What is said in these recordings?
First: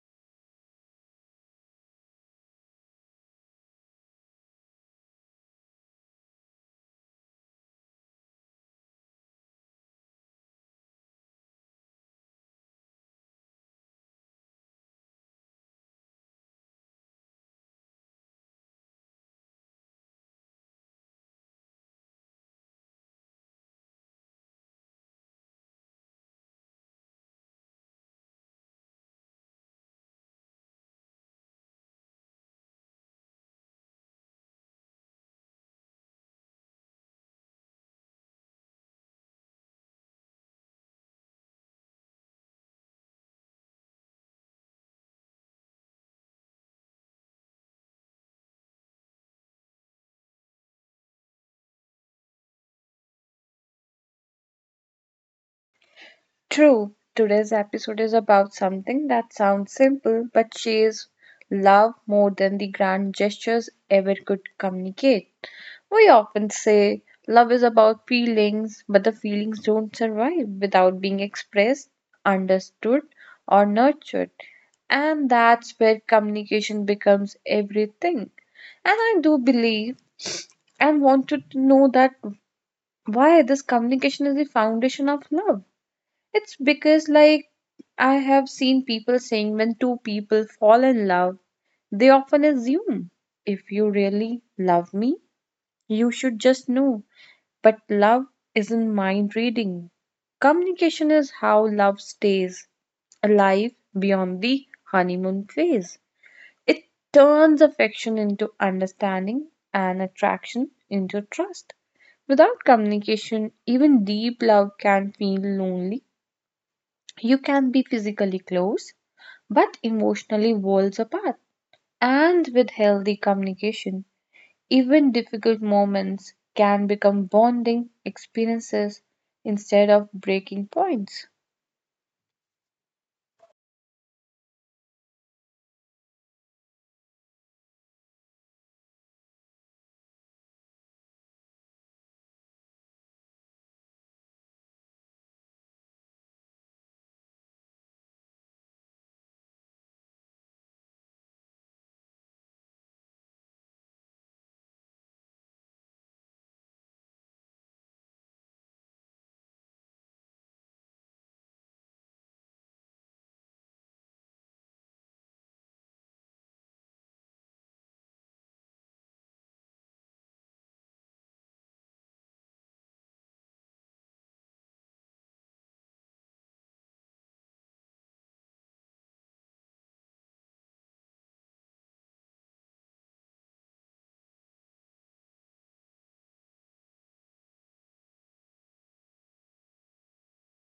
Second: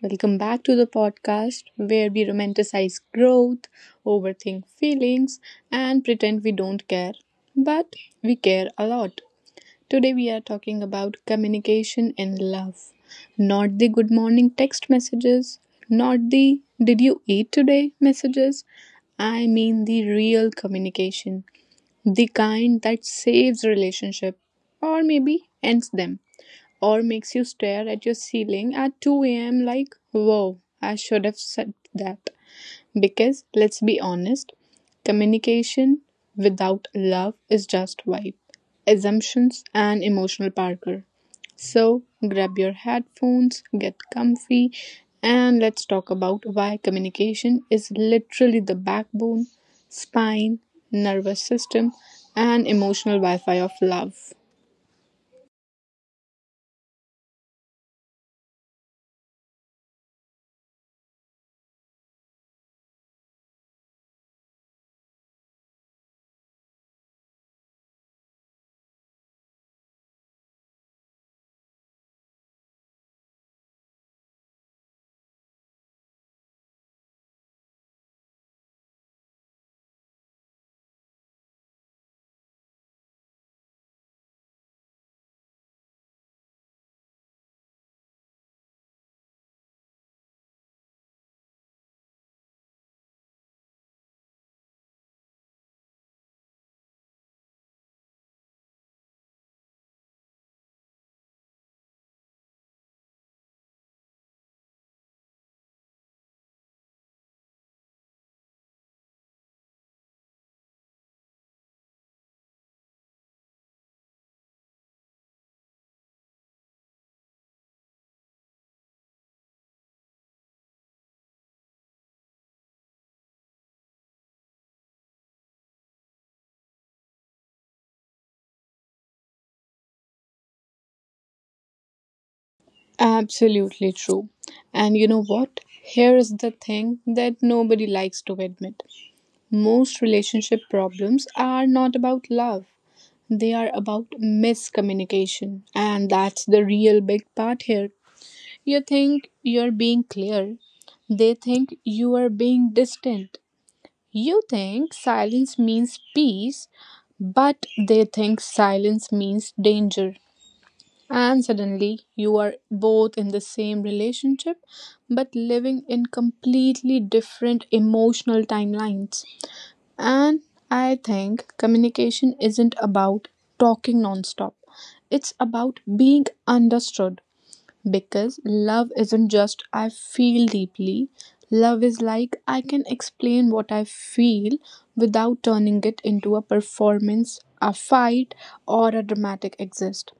Welcome back to the podcast where we romanticize growth, overthink feelings, and pretend we don't care. But we care a lot. Today, we are talking about communication in love. Not the good morning text messages, not the did you eat today messages. I mean the real communication, the kind that saves relationship or maybe ends them or makes you stare at your ceiling at 2 a.m. like, "Whoa, I should have said that. Because let's be honest, communication without love is just vibe, assumptions, and emotional parker. So grab your headphones, get comfy, and let's talk about why communication is literally the backbone, spine, nervous system, and emotional Wi Fi of love. True, today's episode is about something that sounds simple but shares love more than the grand gestures ever could communicate. We often say love is about feelings, but the feelings don't survive without being expressed, understood, or nurtured. And that's where communication becomes everything. And I do believe and want you to know that why this communication is the foundation of love it's because, like, I have seen people saying when two people fall in love, they often assume if you really love me, you should just know. But love isn't mind reading. Communication is how love stays alive beyond the honeymoon phase. It turns affection into understanding and attraction into trust. Without communication, even deep love can feel lonely, you can be physically close, but emotionally worlds apart. And with healthy communication, even difficult moments can become bonding experiences instead of breaking points. Absolutely true. And you know what? Here is the thing that nobody likes to admit. Most relationship problems are not about love, they are about miscommunication. And that's the real big part here. You think you're being clear, they think you are being distant. You think silence means peace, but they think silence means danger. And suddenly, you are both in the same relationship but living in completely different emotional timelines. And I think communication isn't about talking nonstop, it's about being understood. Because love isn't just I feel deeply, love is like I can explain what I feel without turning it into a performance, a fight, or a dramatic exist.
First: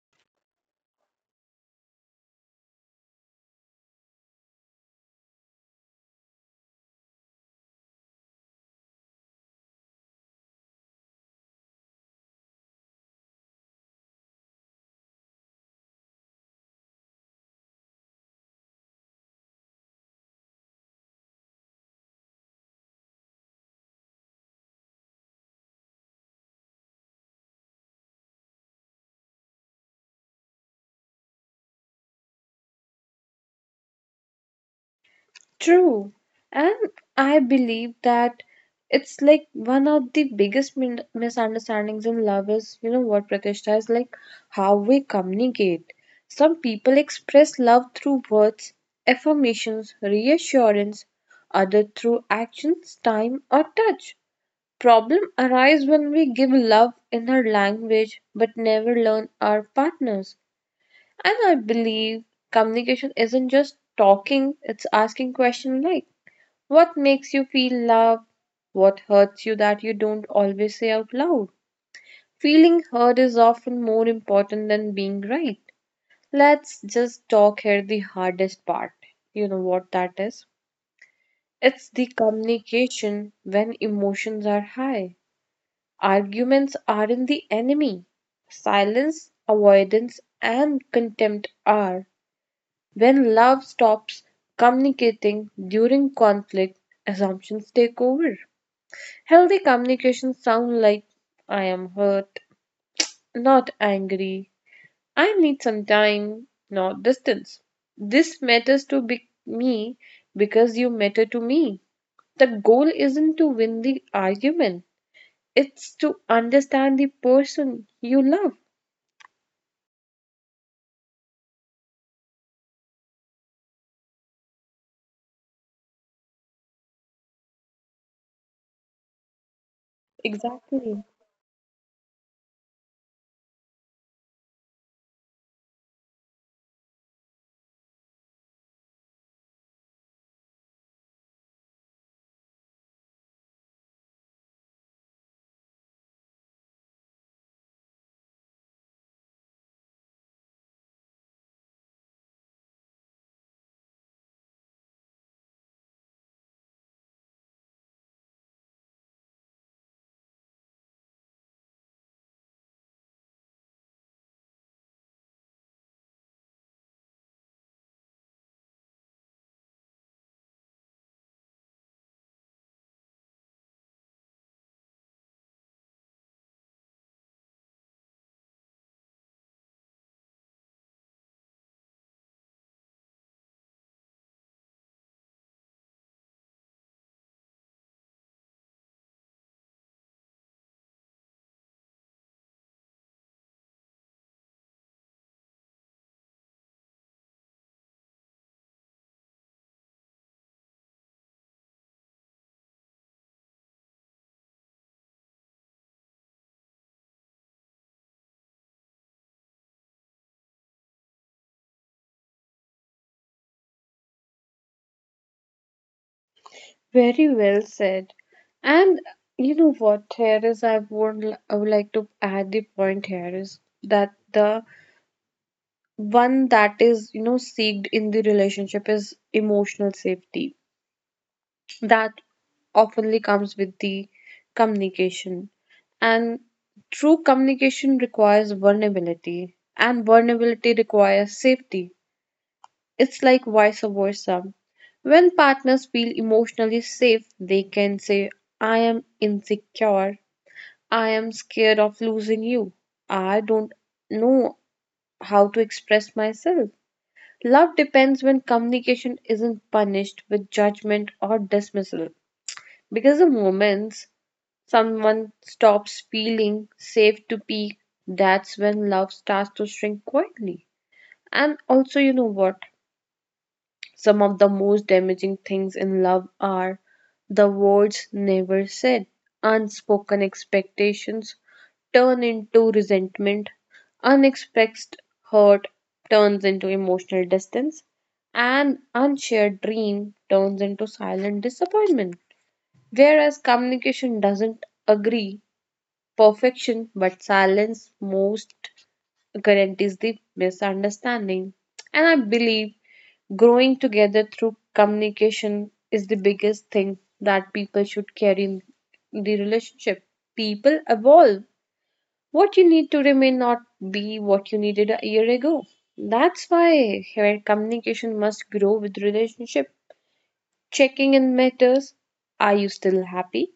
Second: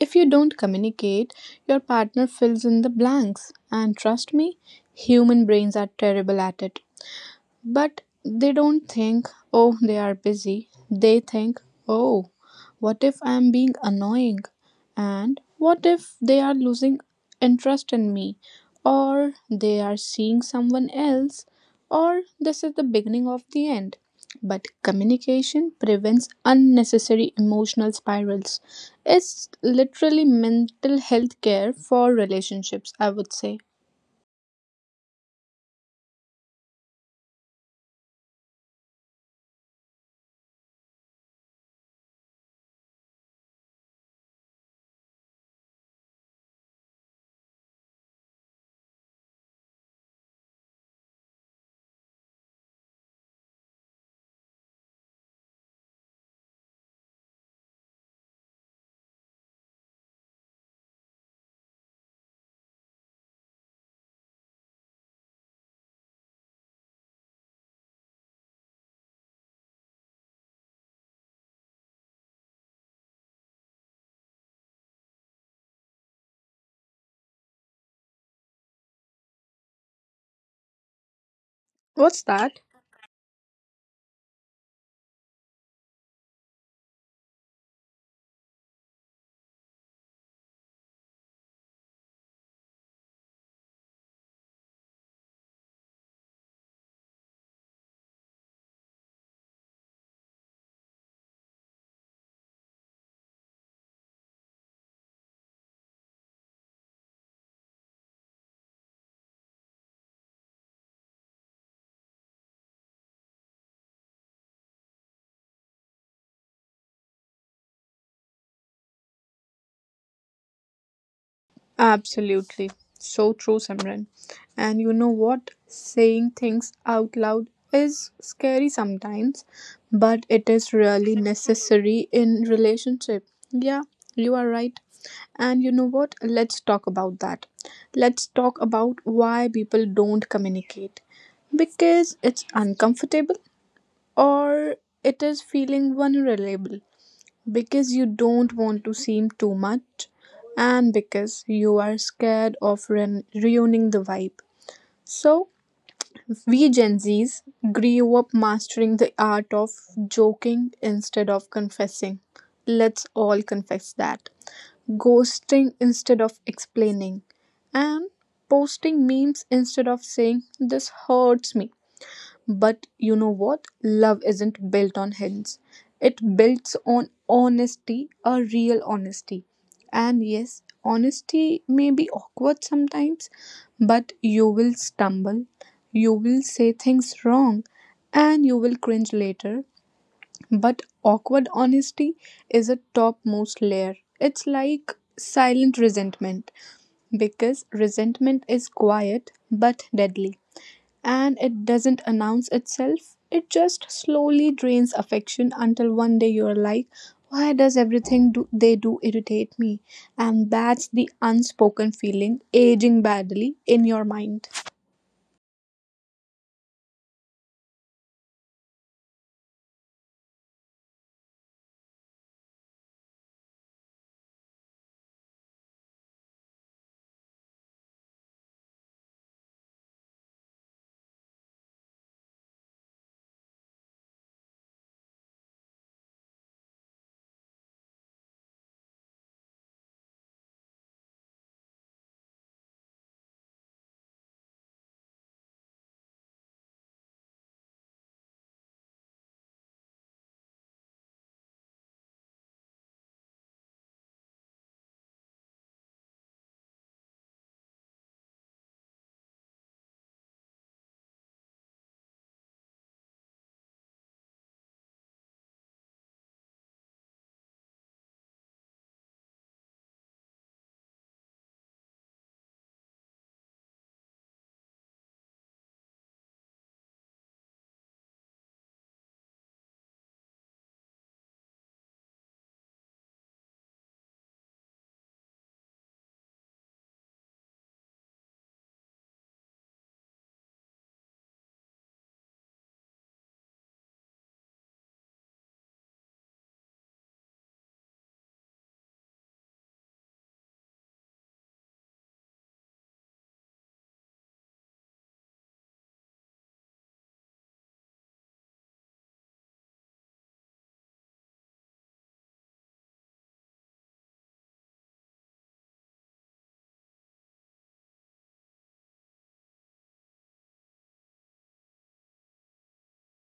If you don't communicate, your partner fills in the blanks. And trust me, human brains are terrible at it. But they don't think, oh, they are busy. They think, oh, what if I am being annoying? And what if they are losing interest in me? Or they are seeing someone else? Or this is the beginning of the end. But communication prevents unnecessary emotional spirals. It's literally mental health care for relationships, I would say. True, and I believe that it's like one of the biggest misunderstandings in love is, you know what Pratishtha is like, how we communicate. Some people express love through words, affirmations, reassurance, other through actions, time, or touch. Problem arise when we give love in our language but never learn our partners. And I believe communication isn't just talking; it's asking questions like. What makes you feel loved? What hurts you that you don't always say out loud? Feeling heard is often more important than being right. Let's just talk here the hardest part. You know what that is? It's the What's that? communication when emotions are high. Arguments aren't the enemy. Silence, avoidance, and contempt are. When love stops communicating during conflict, assumptions take over. Healthy communication sound like I am hurt, not angry. I need some time, not distance. This matters to me because you matter to me. The goal isn't to win the argument, it's to understand the person you love. Absolutely. So true, Simran. And you know what? Saying things out loud is scary sometimes, but it is Exactly. really necessary in relationship. Yeah, you are right. And you know what? Let's talk about that. Let's talk about why people don't communicate. Because it's uncomfortable or it is feeling vulnerable because you don't want to seem too much and because you are scared of ruining the vibe. So, we Gen Zs grew up mastering the art of joking instead of confessing. Let's all confess that. Ghosting instead of explaining. And posting memes instead of saying, This hurts me. But you know what? Love isn't built on hints. It builds on honesty, a real honesty. And yes, honesty may be awkward sometimes, but you will stumble, you will say things wrong, and you will cringe later. But awkward honesty is a topmost layer. It's like silent resentment because resentment is quiet but deadly. And it doesn't announce itself, it just slowly drains affection until one day you're like, why does everything they do irritate me? And that's the unspoken feeling aging badly in your mind. Very well said. And you know what, here is I would, I would like to add the point here is that the one that is, you know, seeked in the relationship is emotional safety that oftenly comes with the communication, and true communication requires vulnerability, and vulnerability requires safety. It's like vice versa. When partners feel emotionally safe, they can say I am insecure, I am scared of losing you, I don't know how to express myself. Love depends when communication isn't punished with judgment or dismissal. Because the moments someone stops feeling safe to peak, that's when love starts to shrink quietly. And also, you know what? Some of the most damaging things in love are the words never said, unspoken expectations turn into resentment, unexpressed hurt turns into emotional distance, and unshared dream turns into silent disappointment. Whereas communication doesn't agree perfection, but silence most guarantees the misunderstanding. And I believe growing together through communication is the biggest thing that people should carry in the relationship. People evolve. What you need today may not be what you needed a year ago. That's why your communication must grow with relationship. Checking in matters. Are you still happy?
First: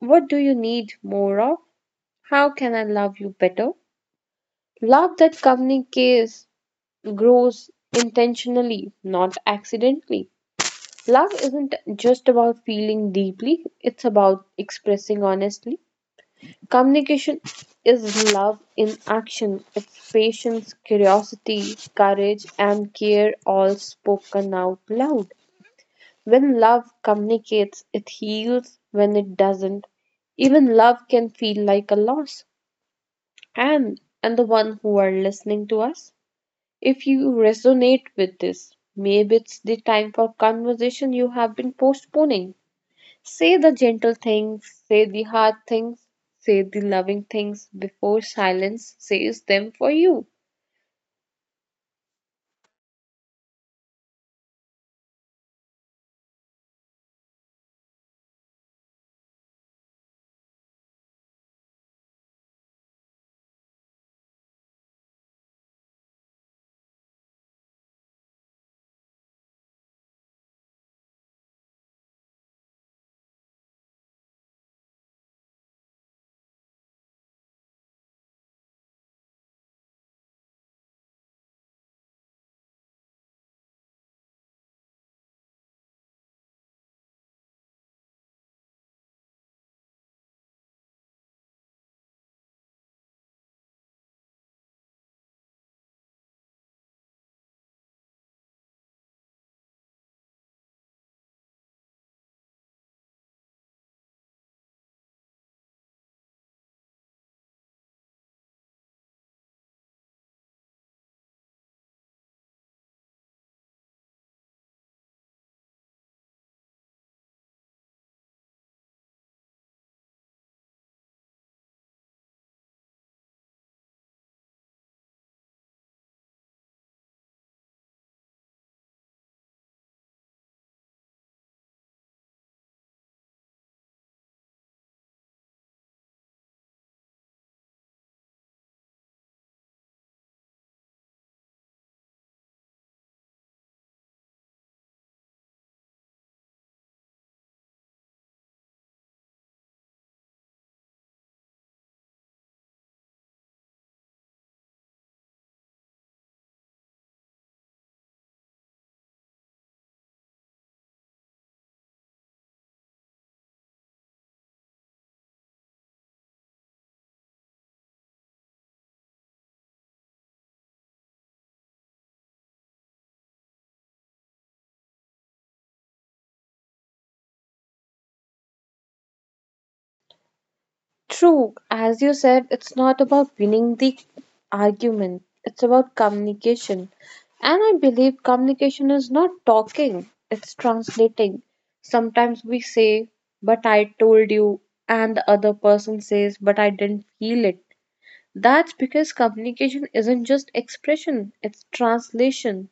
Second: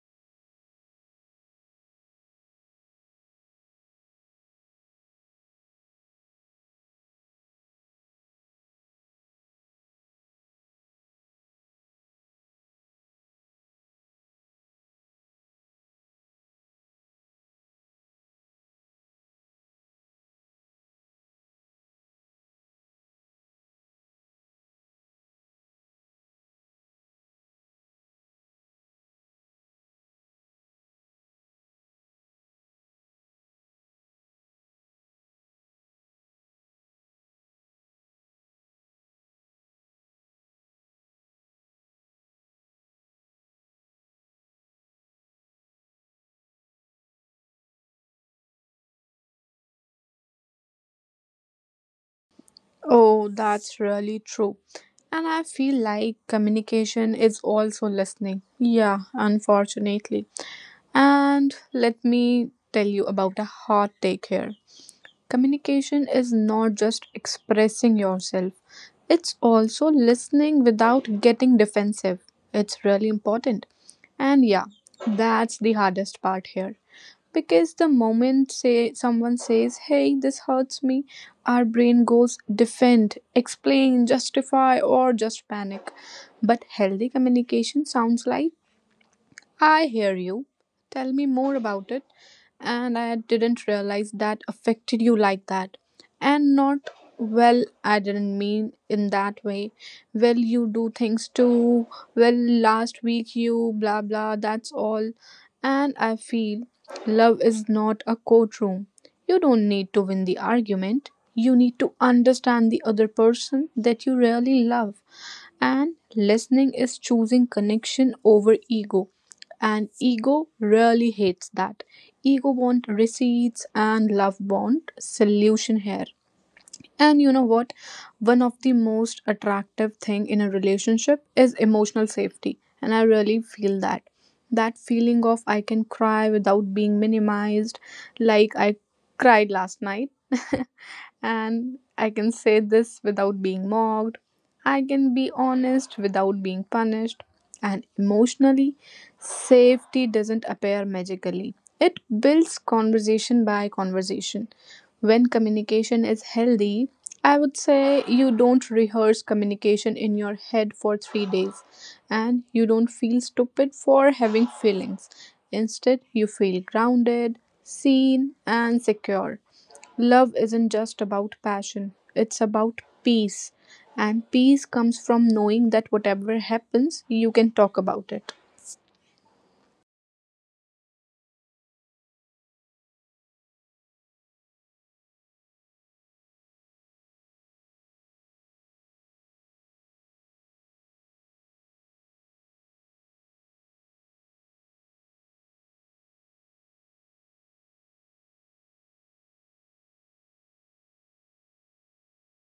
What do you need more of? How can I love you better? Love that communicates grows intentionally, not accidentally. Love isn't just about feeling deeply, it's about expressing honestly. Communication is love in action. It's patience, curiosity, courage, and care all spoken out loud. When love communicates, it heals. When it doesn't, even love can feel like a loss. And the one who are listening to us, if you resonate with this, maybe it's the time for conversation you have been postponing. Say the gentle things, say the hard things, say the loving things before silence says them for you. Oh, that's really true. And I feel like communication is also listening. Yeah, unfortunately. And let me tell you about a hot take here. Communication is not just expressing yourself, it's also listening without getting defensive. It's really important. And yeah, that's the hardest part here. Because the moment say someone says, "Hey, this hurts me," our brain goes defend, explain, justify or just panic. But healthy communication sounds like I hear you. Tell me more about it. And I didn't realize that affected you like that. And not, well, I didn't mean in that way. Well, you do things too. Well, last week you blah blah, that's all. And I feel love is not a courtroom. You don't need to win the argument. You need to understand the other person that you really love. And listening is choosing connection over ego and ego really hates that. Ego want receipts and love want solution here. And you know what? One of the most attractive thing in a relationship is emotional safety. And I really feel that. That feeling of I can cry without being minimized, like I cried last night. and I can say this without being mocked. I can be honest without being punished. And emotionally, safety doesn't appear magically. It builds conversation by conversation. When communication is healthy, I would say you don't rehearse communication in your head for 3 days and you don't feel stupid for having feelings. Instead, you feel grounded, seen, and secure. Love isn't just about passion, it's about peace. And peace comes from knowing that whatever happens, you can talk about it. True, as you said, it's not about winning the argument, it's about communication. And I believe communication is not talking, it's translating. Sometimes we say, but I told you, and the other person says, but I didn't feel it. That's because communication isn't just expression, it's translation.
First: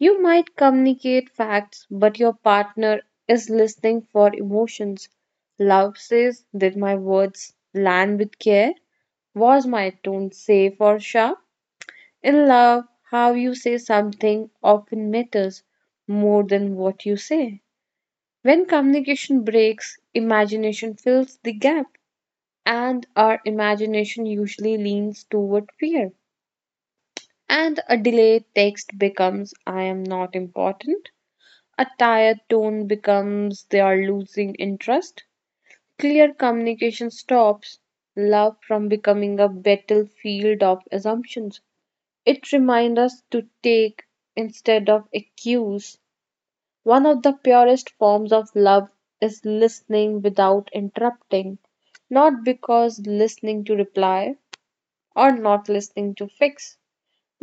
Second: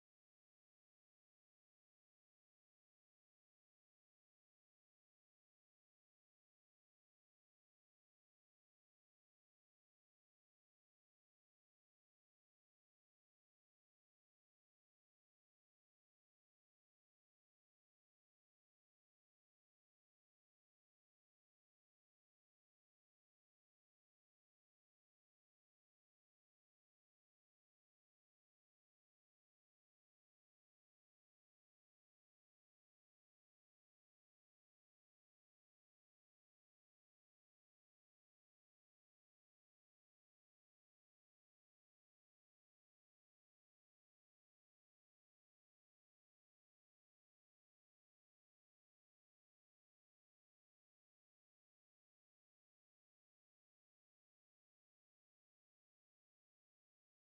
You might communicate facts, but your partner is listening for emotions. Love says, did my words land with care? Was my tone safe or sharp? In love, how you say something often matters more than what you say. When communication breaks, imagination fills the gap, and our imagination usually leans toward fear, and a delayed text becomes I am not important. A tired tone becomes they are losing interest. Clear communication stops love from becoming a battlefield of assumptions. It reminds us to take instead of accuse. One of the purest forms of love is listening without interrupting, not because listening to reply or not listening to fix,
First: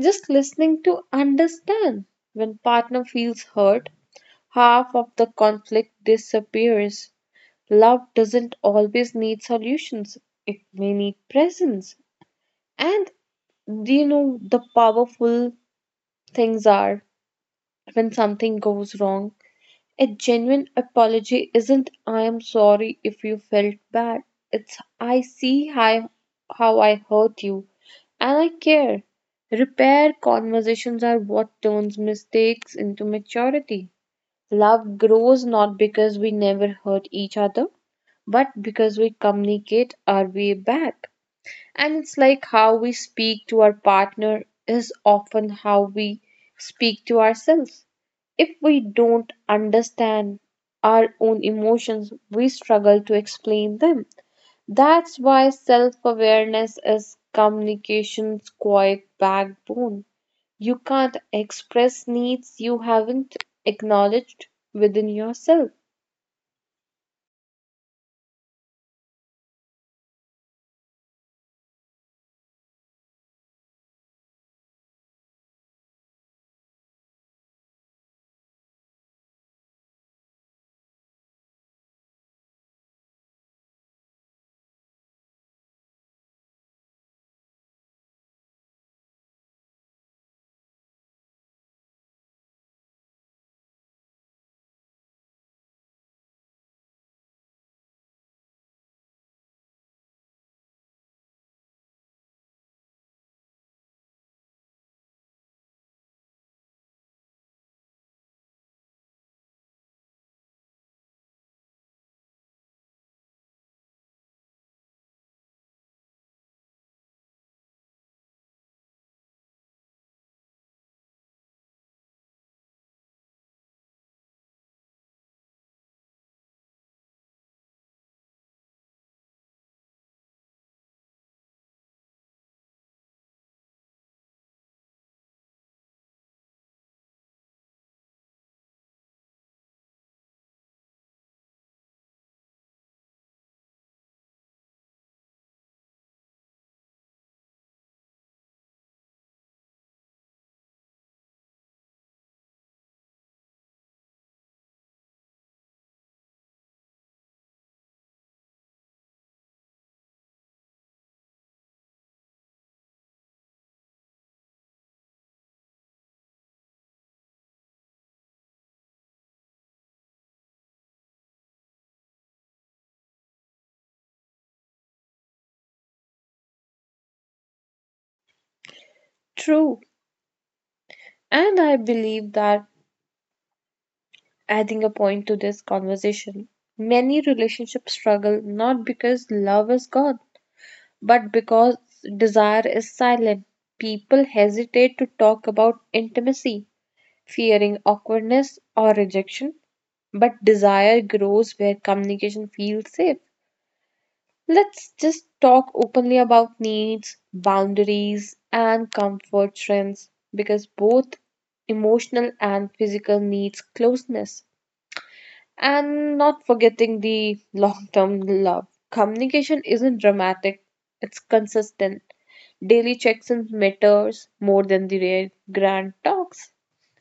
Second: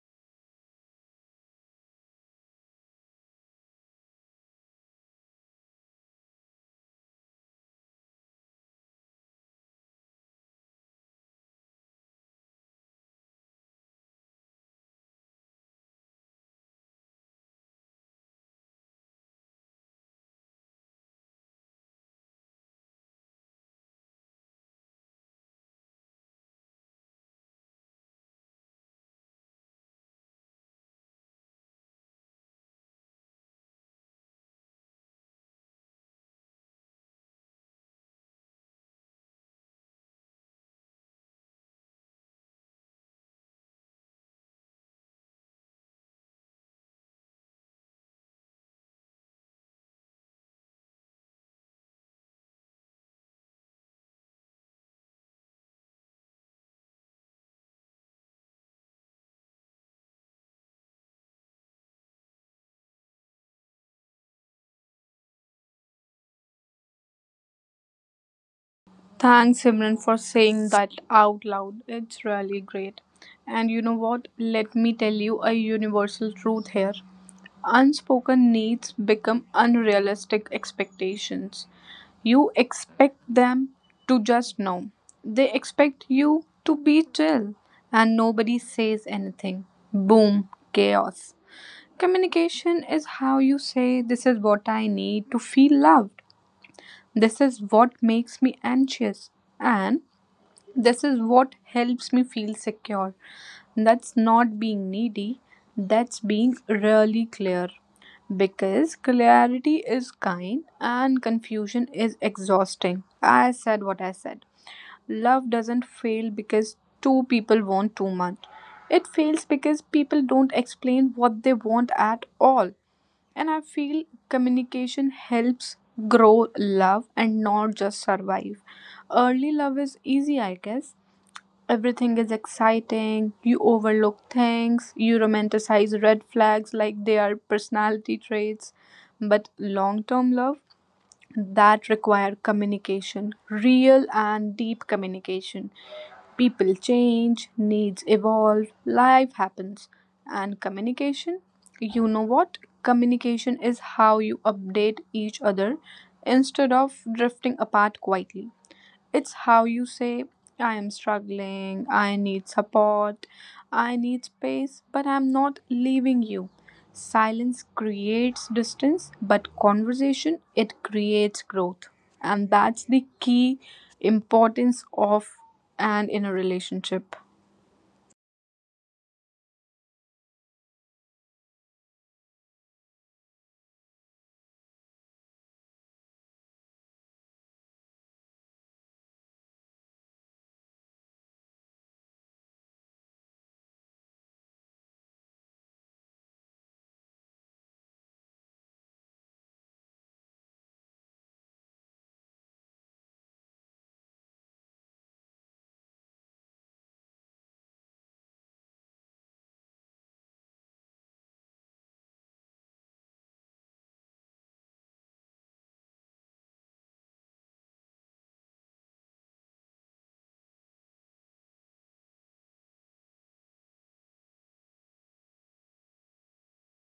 just listening to understand. When partner feels hurt, half of the conflict disappears. Love doesn't always need solutions. It may need presence. And do you know the powerful things are when something goes wrong a genuine apology isn't I am sorry if you felt bad. It's I see how I hurt you and I care. Repair conversations are what turns mistakes into maturity. Love grows not because we never hurt each other, but because we communicate our way back. And it's like how we speak to our partner is often how we speak to ourselves. If we don't understand our own emotions, we struggle to explain them. That's why self awareness is communication's quiet backbone. You can't express needs you haven't acknowledged within yourself. Thanks, Simran, for saying that out loud. It's really great. And you know what? Let me tell you a universal truth here. Unspoken needs become unrealistic expectations. You expect them to just know, they expect you to be chill, and nobody says anything. Boom, chaos. Communication is how you say, This is what I need to feel loved. This is what makes me anxious. And this is what helps me feel secure. That's not being needy, that's being really clear. Because clarity is kind and confusion is exhausting. I said what I said. Love doesn't fail because two people want too much. It fails because people don't explain what they want at all. And I feel communication helps grow love and not just survive. Early love is easy, I guess. Everything is exciting, you overlook things, you romanticize red flags like they are personality traits. But long term love, that require communication, real and deep communication. People change, needs evolve, life happens. And communication, you know what? Communication is how you update each other instead of drifting apart quietly. It's how you say, I am struggling, I need support, I need space, but I'm not leaving you. Silence creates distance, but conversation it creates growth. And that's the key importance of and in a relationship. True. And I believe that adding a point to this conversation. Many relationships struggle not because love is gone, but because desire is silent. People hesitate to talk about intimacy, fearing awkwardness or rejection, but desire grows where communication feels safe. Let's just talk openly about needs, boundaries, and comfort trends because both emotional and physical needs closeness. And not forgetting the long term love. Communication isn't dramatic, it's consistent. Daily checks in matters more than the rare grand talks.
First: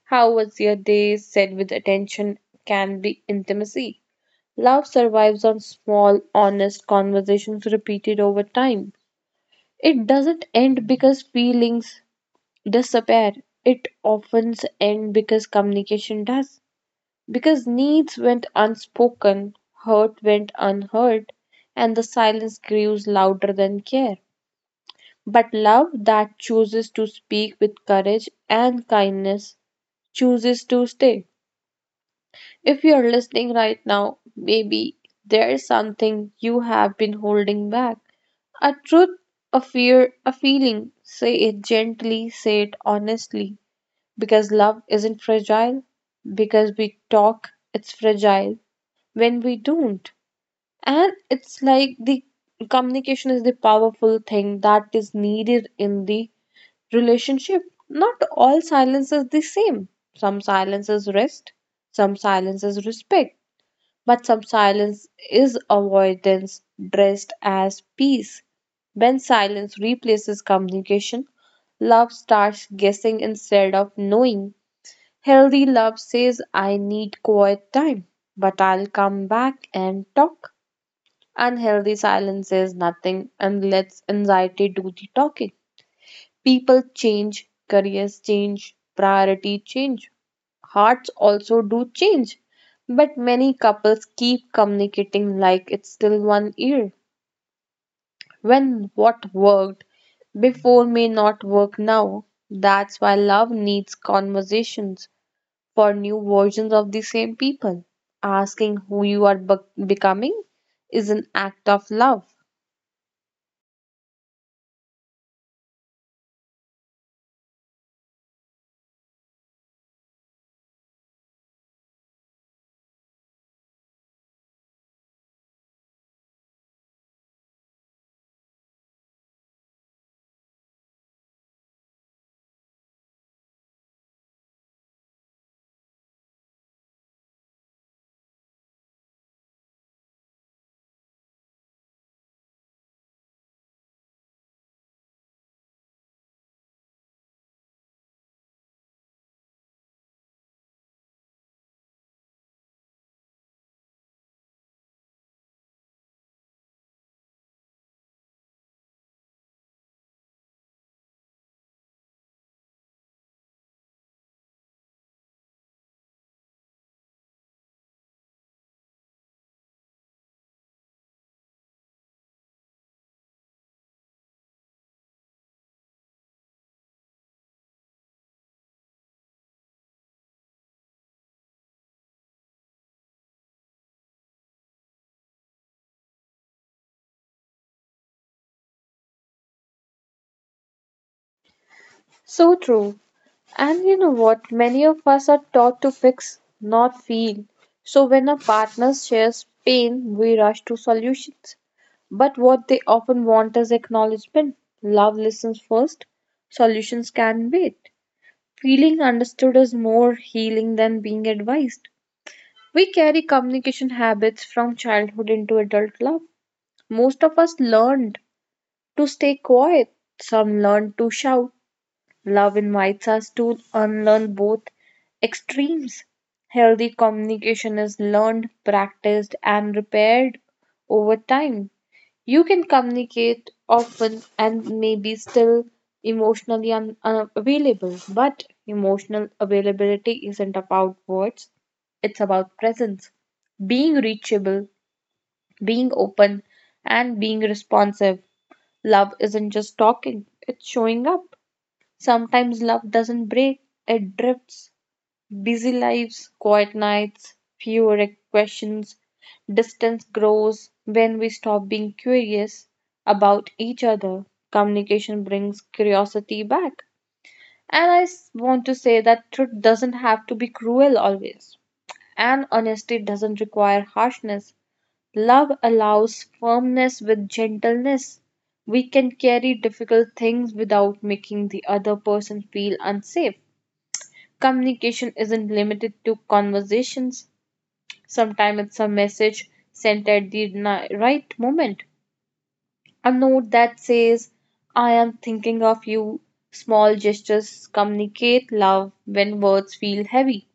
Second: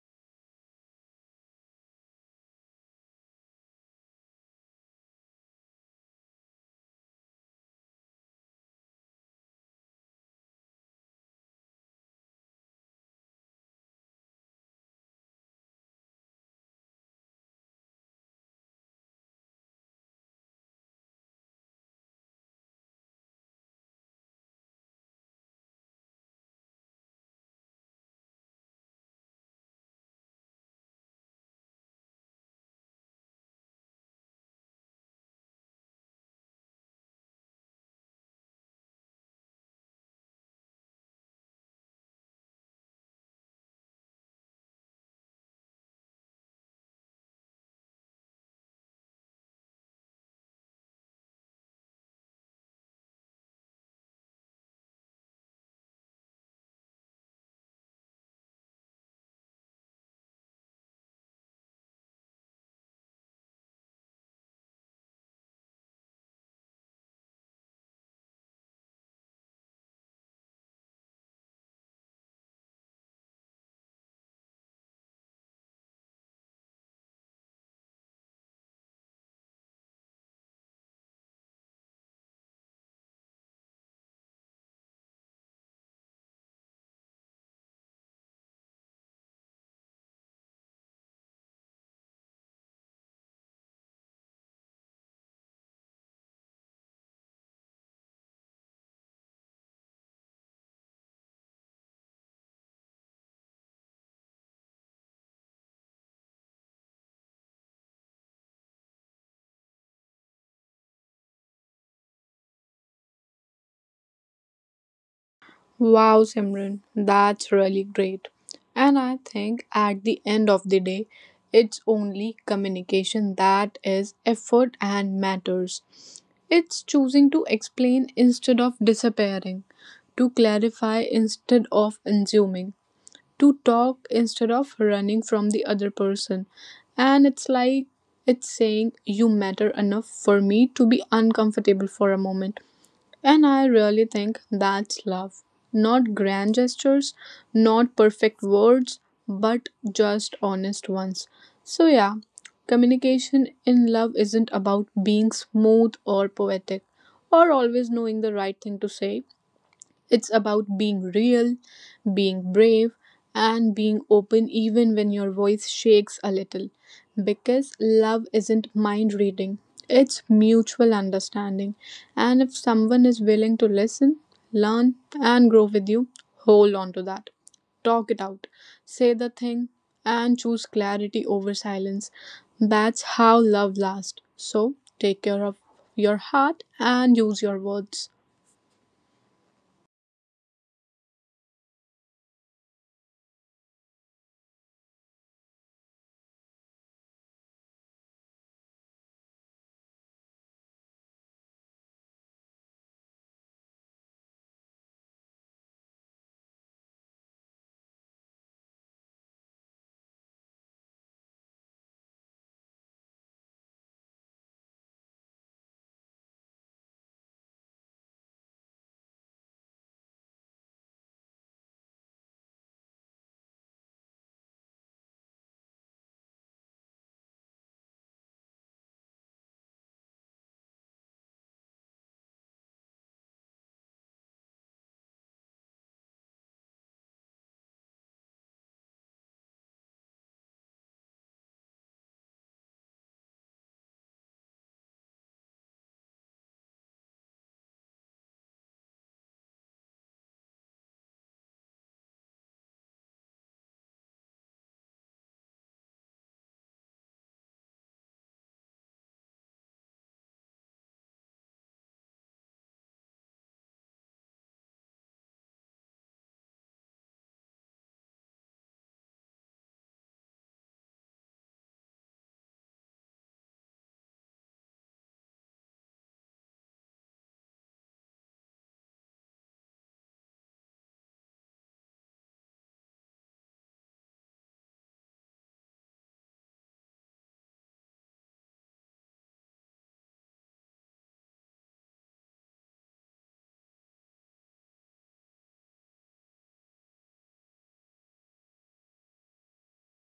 How was your day said with attention can be intimacy. Love survives on small, honest conversations repeated over time. It doesn't end because feelings disappear. It often ends because communication does. Because needs went unspoken, hurt went unheard, and the silence grew louder than care. But love that chooses to speak with courage and kindness chooses to stay. If you are listening right now, maybe there's something you have been holding back. A truth, a fear, a feeling. Say it gently, say it honestly. Because love isn't fragile, because we talk, it's fragile when we don't. And it's like the communication is the powerful thing that is needed in the relationship. Not all silence is the same. Some silence is rest, some silence is respect, but some silence is avoidance dressed as peace. When silence replaces communication, love starts guessing instead of knowing. Healthy love says, I need quiet time, but I'll come back and talk. Unhealthy silence says nothing and lets anxiety do the talking. People change, careers change, priority change, hearts also do change. But many couples keep communicating like it's still one year. When what worked before may not work now. That's why love needs conversations for new versions of the same people. Asking who you are becoming is an act of love. Wow, Simran, that's really great. And I think at the end of the day, it's only communication that is effort and matters. It's choosing to explain instead of disappearing, to clarify instead of assuming, to talk instead of running from the other person. And it's like it's saying, You matter enough for me to be uncomfortable for a moment. And I really think that's love. Not grand gestures, not perfect words, but just honest ones. So, yeah, communication in love isn't about being smooth or poetic or always knowing the right thing to say. It's about being real, being brave, and being open even when your voice shakes a little. Because love isn't mind reading, it's mutual understanding. And if someone is willing to listen, learn, and grow with you, hold on to that. Talk it out, say the thing, and choose clarity over silence. That's how love lasts. So take care of your heart and use your words. So true. And you know what? Many of us are taught to fix, not feel. So when a partner shares pain, we rush to solutions. But what they often want is acknowledgement. Love listens first, solutions can wait. Feeling understood is more healing than being advised. We carry communication habits from childhood into adult love. Most of us learned to stay quiet, some learned to shout. Love invites us to unlearn both extremes. Healthy communication is learned, practiced, and repaired over time. You can communicate often and maybe still emotionally unavailable, but emotional availability isn't about words, it's about presence, being reachable, being open, and being responsive. Love isn't just talking, it's showing up. Sometimes love doesn't break, it drifts. Busy lives, quiet nights, fewer questions, distance grows when we stop being curious about each other. Communication brings curiosity back. And want to say that truth doesn't have to be cruel always, and honesty doesn't require harshness. Love allows firmness with gentleness. We can carry difficult things without making the other person feel unsafe. Communication isn't limited to conversations. Sometimes it's a message sent at the right moment. A note that says, I am thinking of you. Small gestures communicate love when words feel heavy.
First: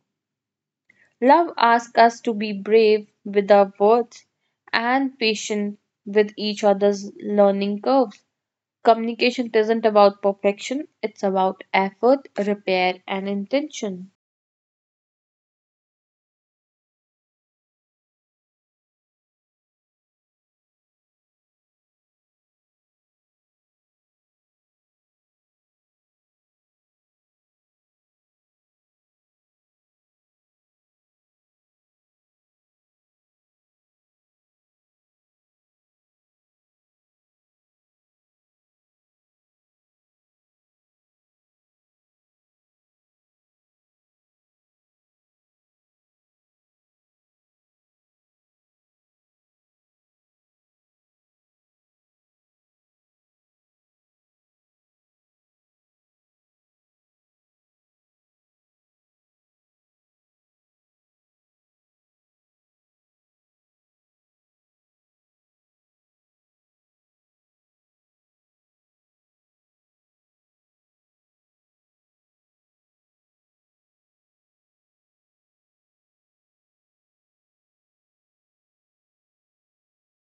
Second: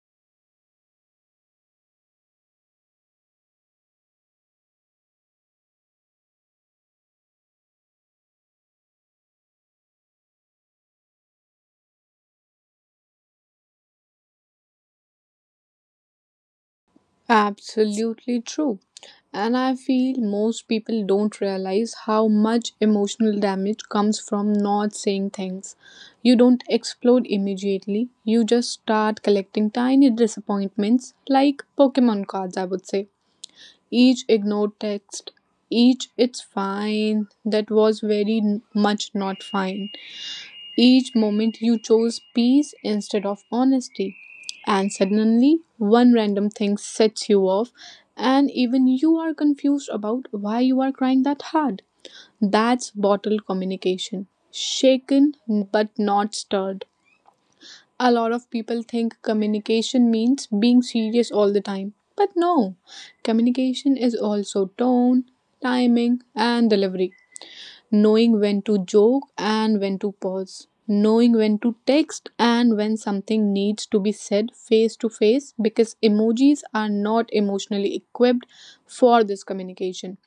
Love asks us to be brave with our words and patient with each other's learning curves. Communication isn't about perfection, it's about effort, repair, and intention. Absolutely true. And I feel most people don't realize how much emotional damage comes from not saying things. You don't explode immediately, you just start collecting tiny disappointments like Pokemon cards, I would say. Each ignored text, each it's fine, that was very much not fine. Each moment you chose peace instead of honesty. And suddenly, one random thing sets you off, and even you are confused about why you are crying that hard. That's bottled communication. Shaken but not stirred. A lot of people think communication means being serious all the time. But no, communication is also tone, timing, and delivery knowing when to joke and when to pause, knowing when to text and when something needs to be said face to face because emojis are not emotionally equipped for this communication.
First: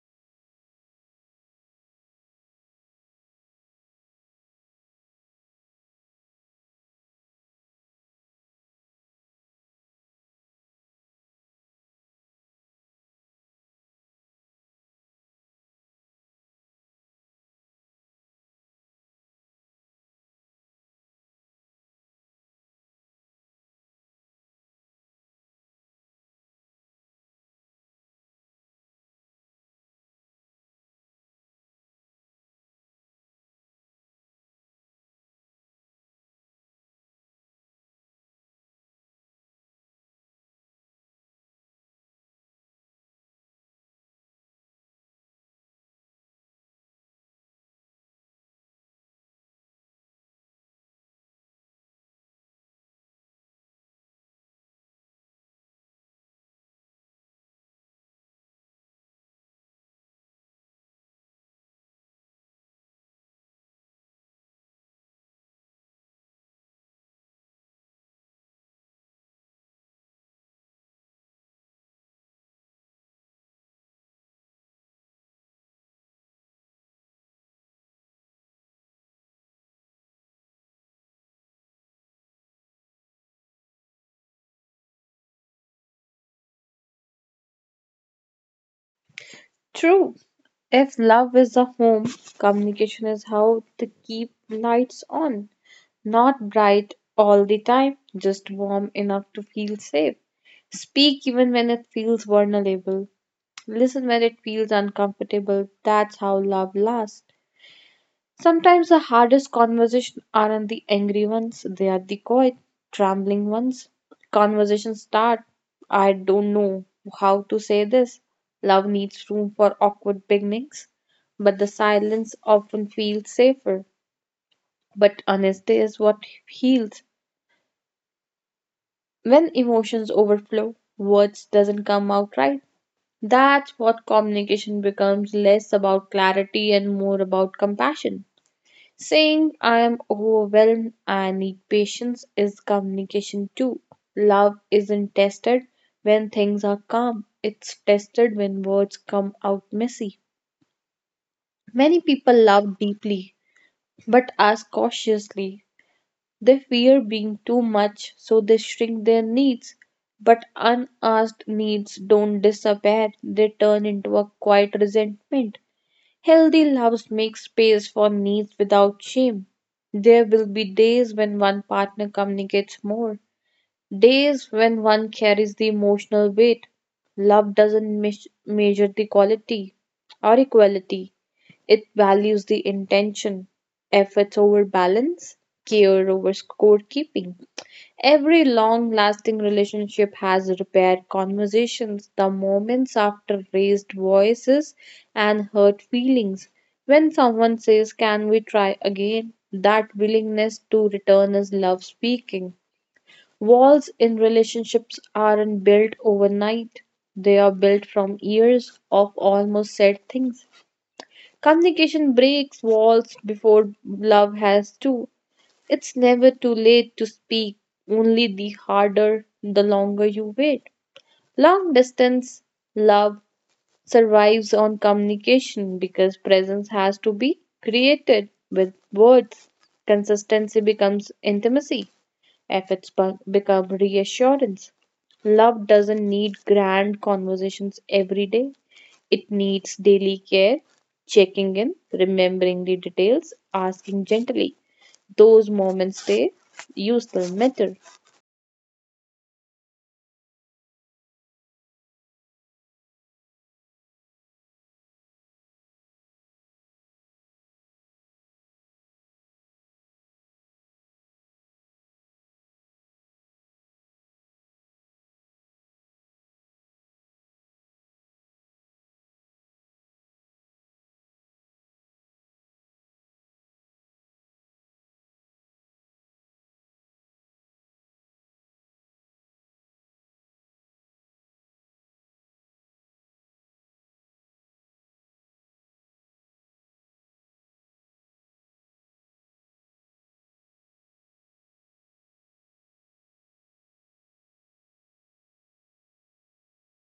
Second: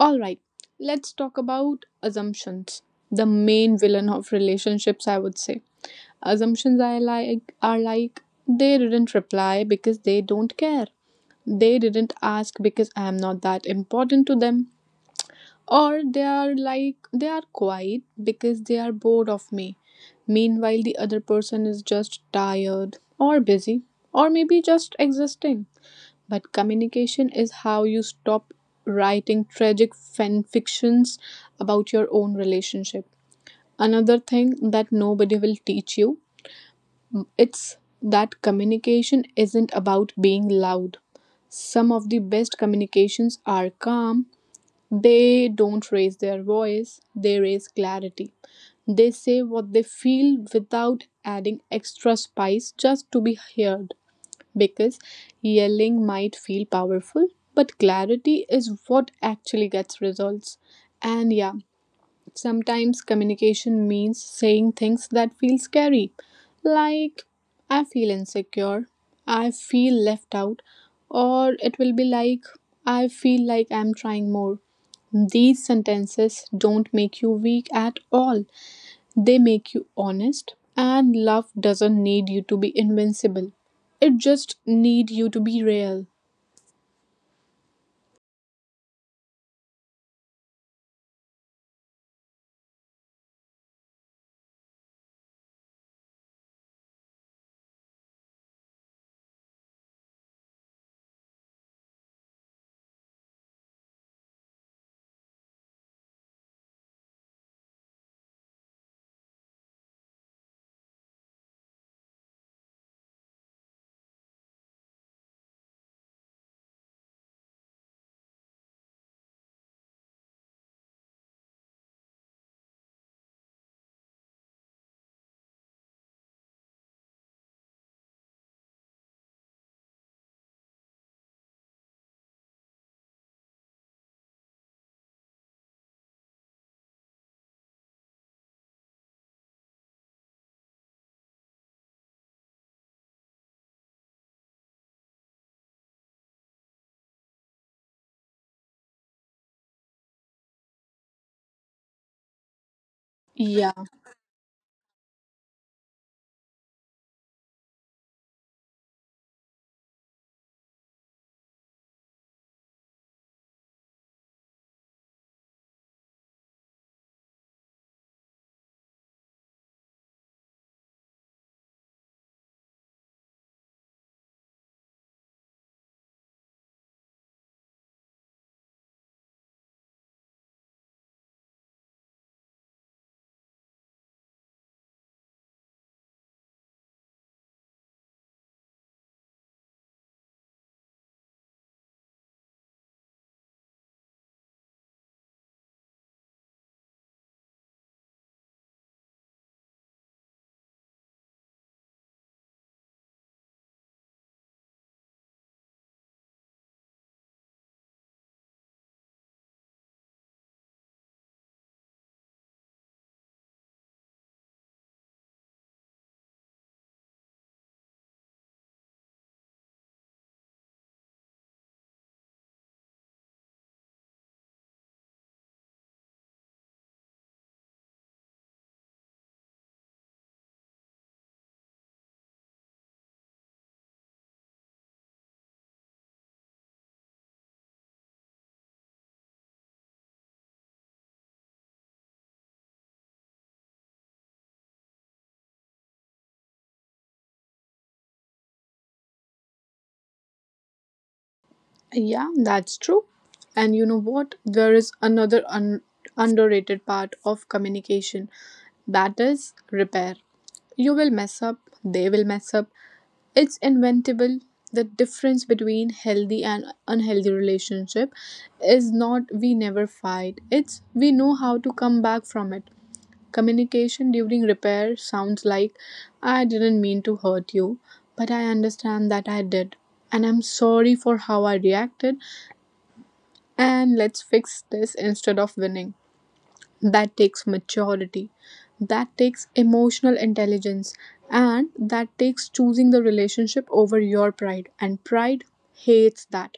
All right, let's talk about assumptions, the main villain of relationships, I would say. Assumptions I like are like they didn't reply because they don't care. They didn't ask because I am not that important to them or they are like, they are quiet because they are bored of me. Meanwhile, the other person is just tired or busy or maybe just existing. But communication is how you stop writing tragic fan fictions about your own relationship. Another thing that nobody will teach you it's that communication isn't about being loud. Some of the best communications are calm, they don't raise their voice, they raise clarity. They say what they feel without adding extra spice just to be heard. Because yelling might feel powerful, but clarity is what actually gets results. And yeah, sometimes communication means saying things that feel scary, like I feel insecure, I feel left out, or it will be like I feel like I'm trying more. These sentences don't make you weak at all, they make you honest, and love doesn't need you to be invincible. It just need you to be real. True, if love is the home, communication is how to keep lights on. Not bright all the time, just warm enough to feel safe. Speak even when it feels vulnerable. Listen when it feels uncomfortable. That's how love lasts. Sometimes the hardest conversations aren't the angry ones, they are the quiet, trembling ones. Conversations start, I don't know how to say this. Love needs room for awkward beginnings, but the silence often feels safer. But honesty is what heals. When emotions overflow, words doesn't come out right. That's what communication becomes less about clarity and more about compassion. Saying I am overwhelmed, I need patience is communication too. Love isn't tested when things are calm, it's tested when words come out messy. Many people love deeply Yeah. but ask cautiously. They fear being too much, so they shrink their needs. But unasked needs don't disappear, they turn into a quiet resentment. Healthy loves make space for needs without shame. There will be days when one partner communicates more, days when one carries the emotional weight. Love doesn't measure the quality or equality, it values the intention, efforts over balance, care over scorekeeping. Every long lasting relationship has repaired conversations, the moments after raised voices and hurt feelings. When someone says, can we try again? That willingness to return is love speaking. Walls in relationships aren't built overnight, they are built from years of almost said things. Communication breaks walls before love has to. It's never too late to speak, only the harder the longer you wait. Long distance love survives on communication because presence has to be created with words. Consistency becomes intimacy, efforts become reassurance. Love doesn't need grand conversations every day, it needs daily care, checking in, remembering the details, asking gently those moments they you still matter. Yeah, that's true. And you know what? There is another underrated part of communication that is repair. You will mess up, they will mess up. It's inventable. The difference between healthy and unhealthy relationship is not we never fight. It's we know how to come back from it. Communication during repair sounds like I didn't mean to hurt you, but I understand that I did and I'm sorry for how I reacted and let's fix this instead of winning. That takes maturity, that takes emotional intelligence, and that takes choosing the relationship over your pride. And pride hates that.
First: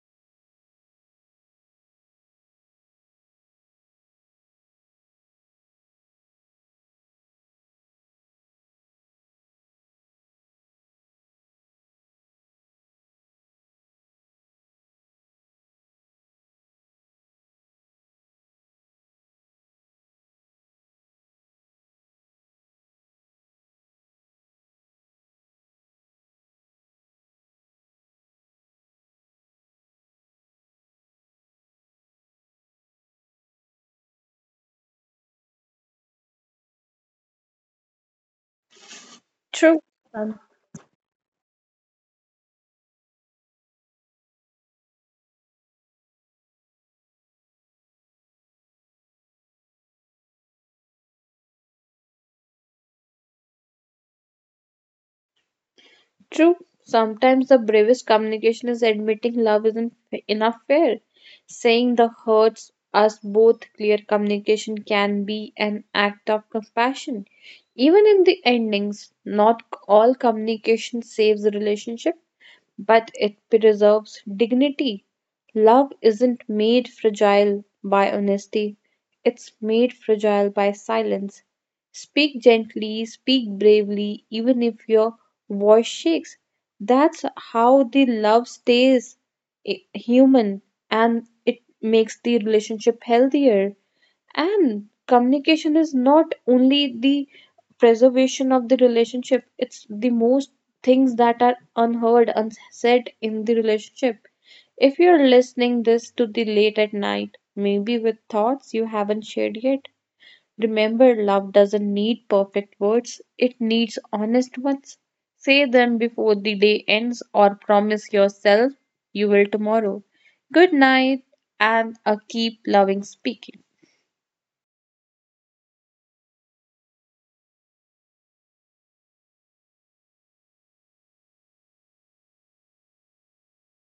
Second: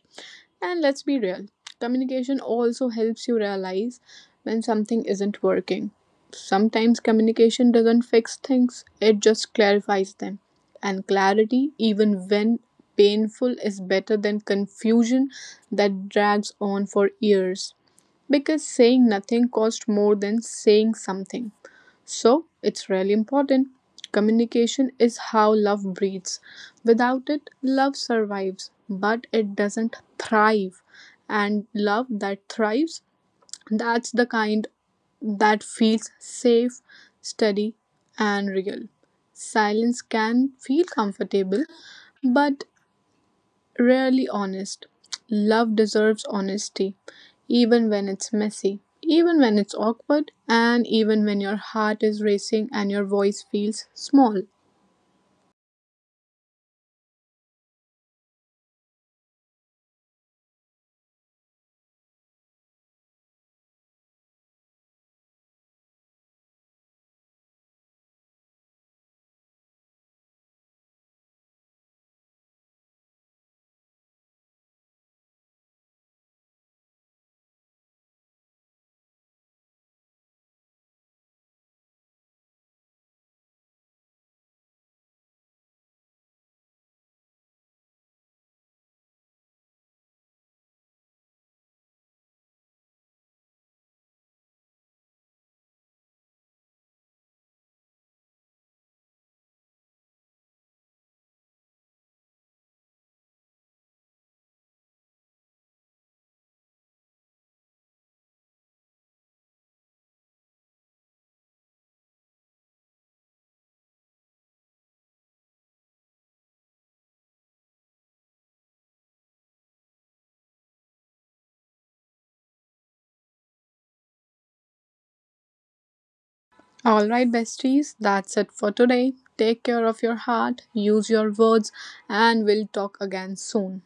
And let's be real communication also helps you realize when something isn't working. Sometimes communication doesn't fix things, it just clarifies them. And clarity, even when painful, is better than confusion that drags on for years because saying nothing costs more than saying something. So it's really important. Communication is how love breathes. Without it, love survives, but it doesn't thrive. And love that thrives, that's the kind that feels safe, steady, and real. True. Silence Um, can feel comfortable, but rarely honest. Love deserves honesty, even when it's messy, even when it's awkward, and even when your heart is racing and your voice feels small. True. Sometimes the bravest communication is admitting love isn't enough fair. Saying the hurts us both clear communication can be an act of compassion. Even in the endings, not all communication saves a relationship, but it preserves dignity. Love isn't made fragile by honesty, it's made fragile by silence. Speak gently, speak bravely, even if your voice shakes. That's how the love stays human and it makes the relationship healthier. And communication is not only the preservation of the relationship, it's the most things that are unheard, unsaid in the relationship. If you're listening this to the late at night, maybe with thoughts you haven't shared yet, remember love doesn't need perfect words, it needs honest ones. Say them before the day ends or promise yourself you will tomorrow. Good night and a keep loving speaking. Alright, besties, that's it for today. Take care of your heart, use your words, and we'll talk again soon.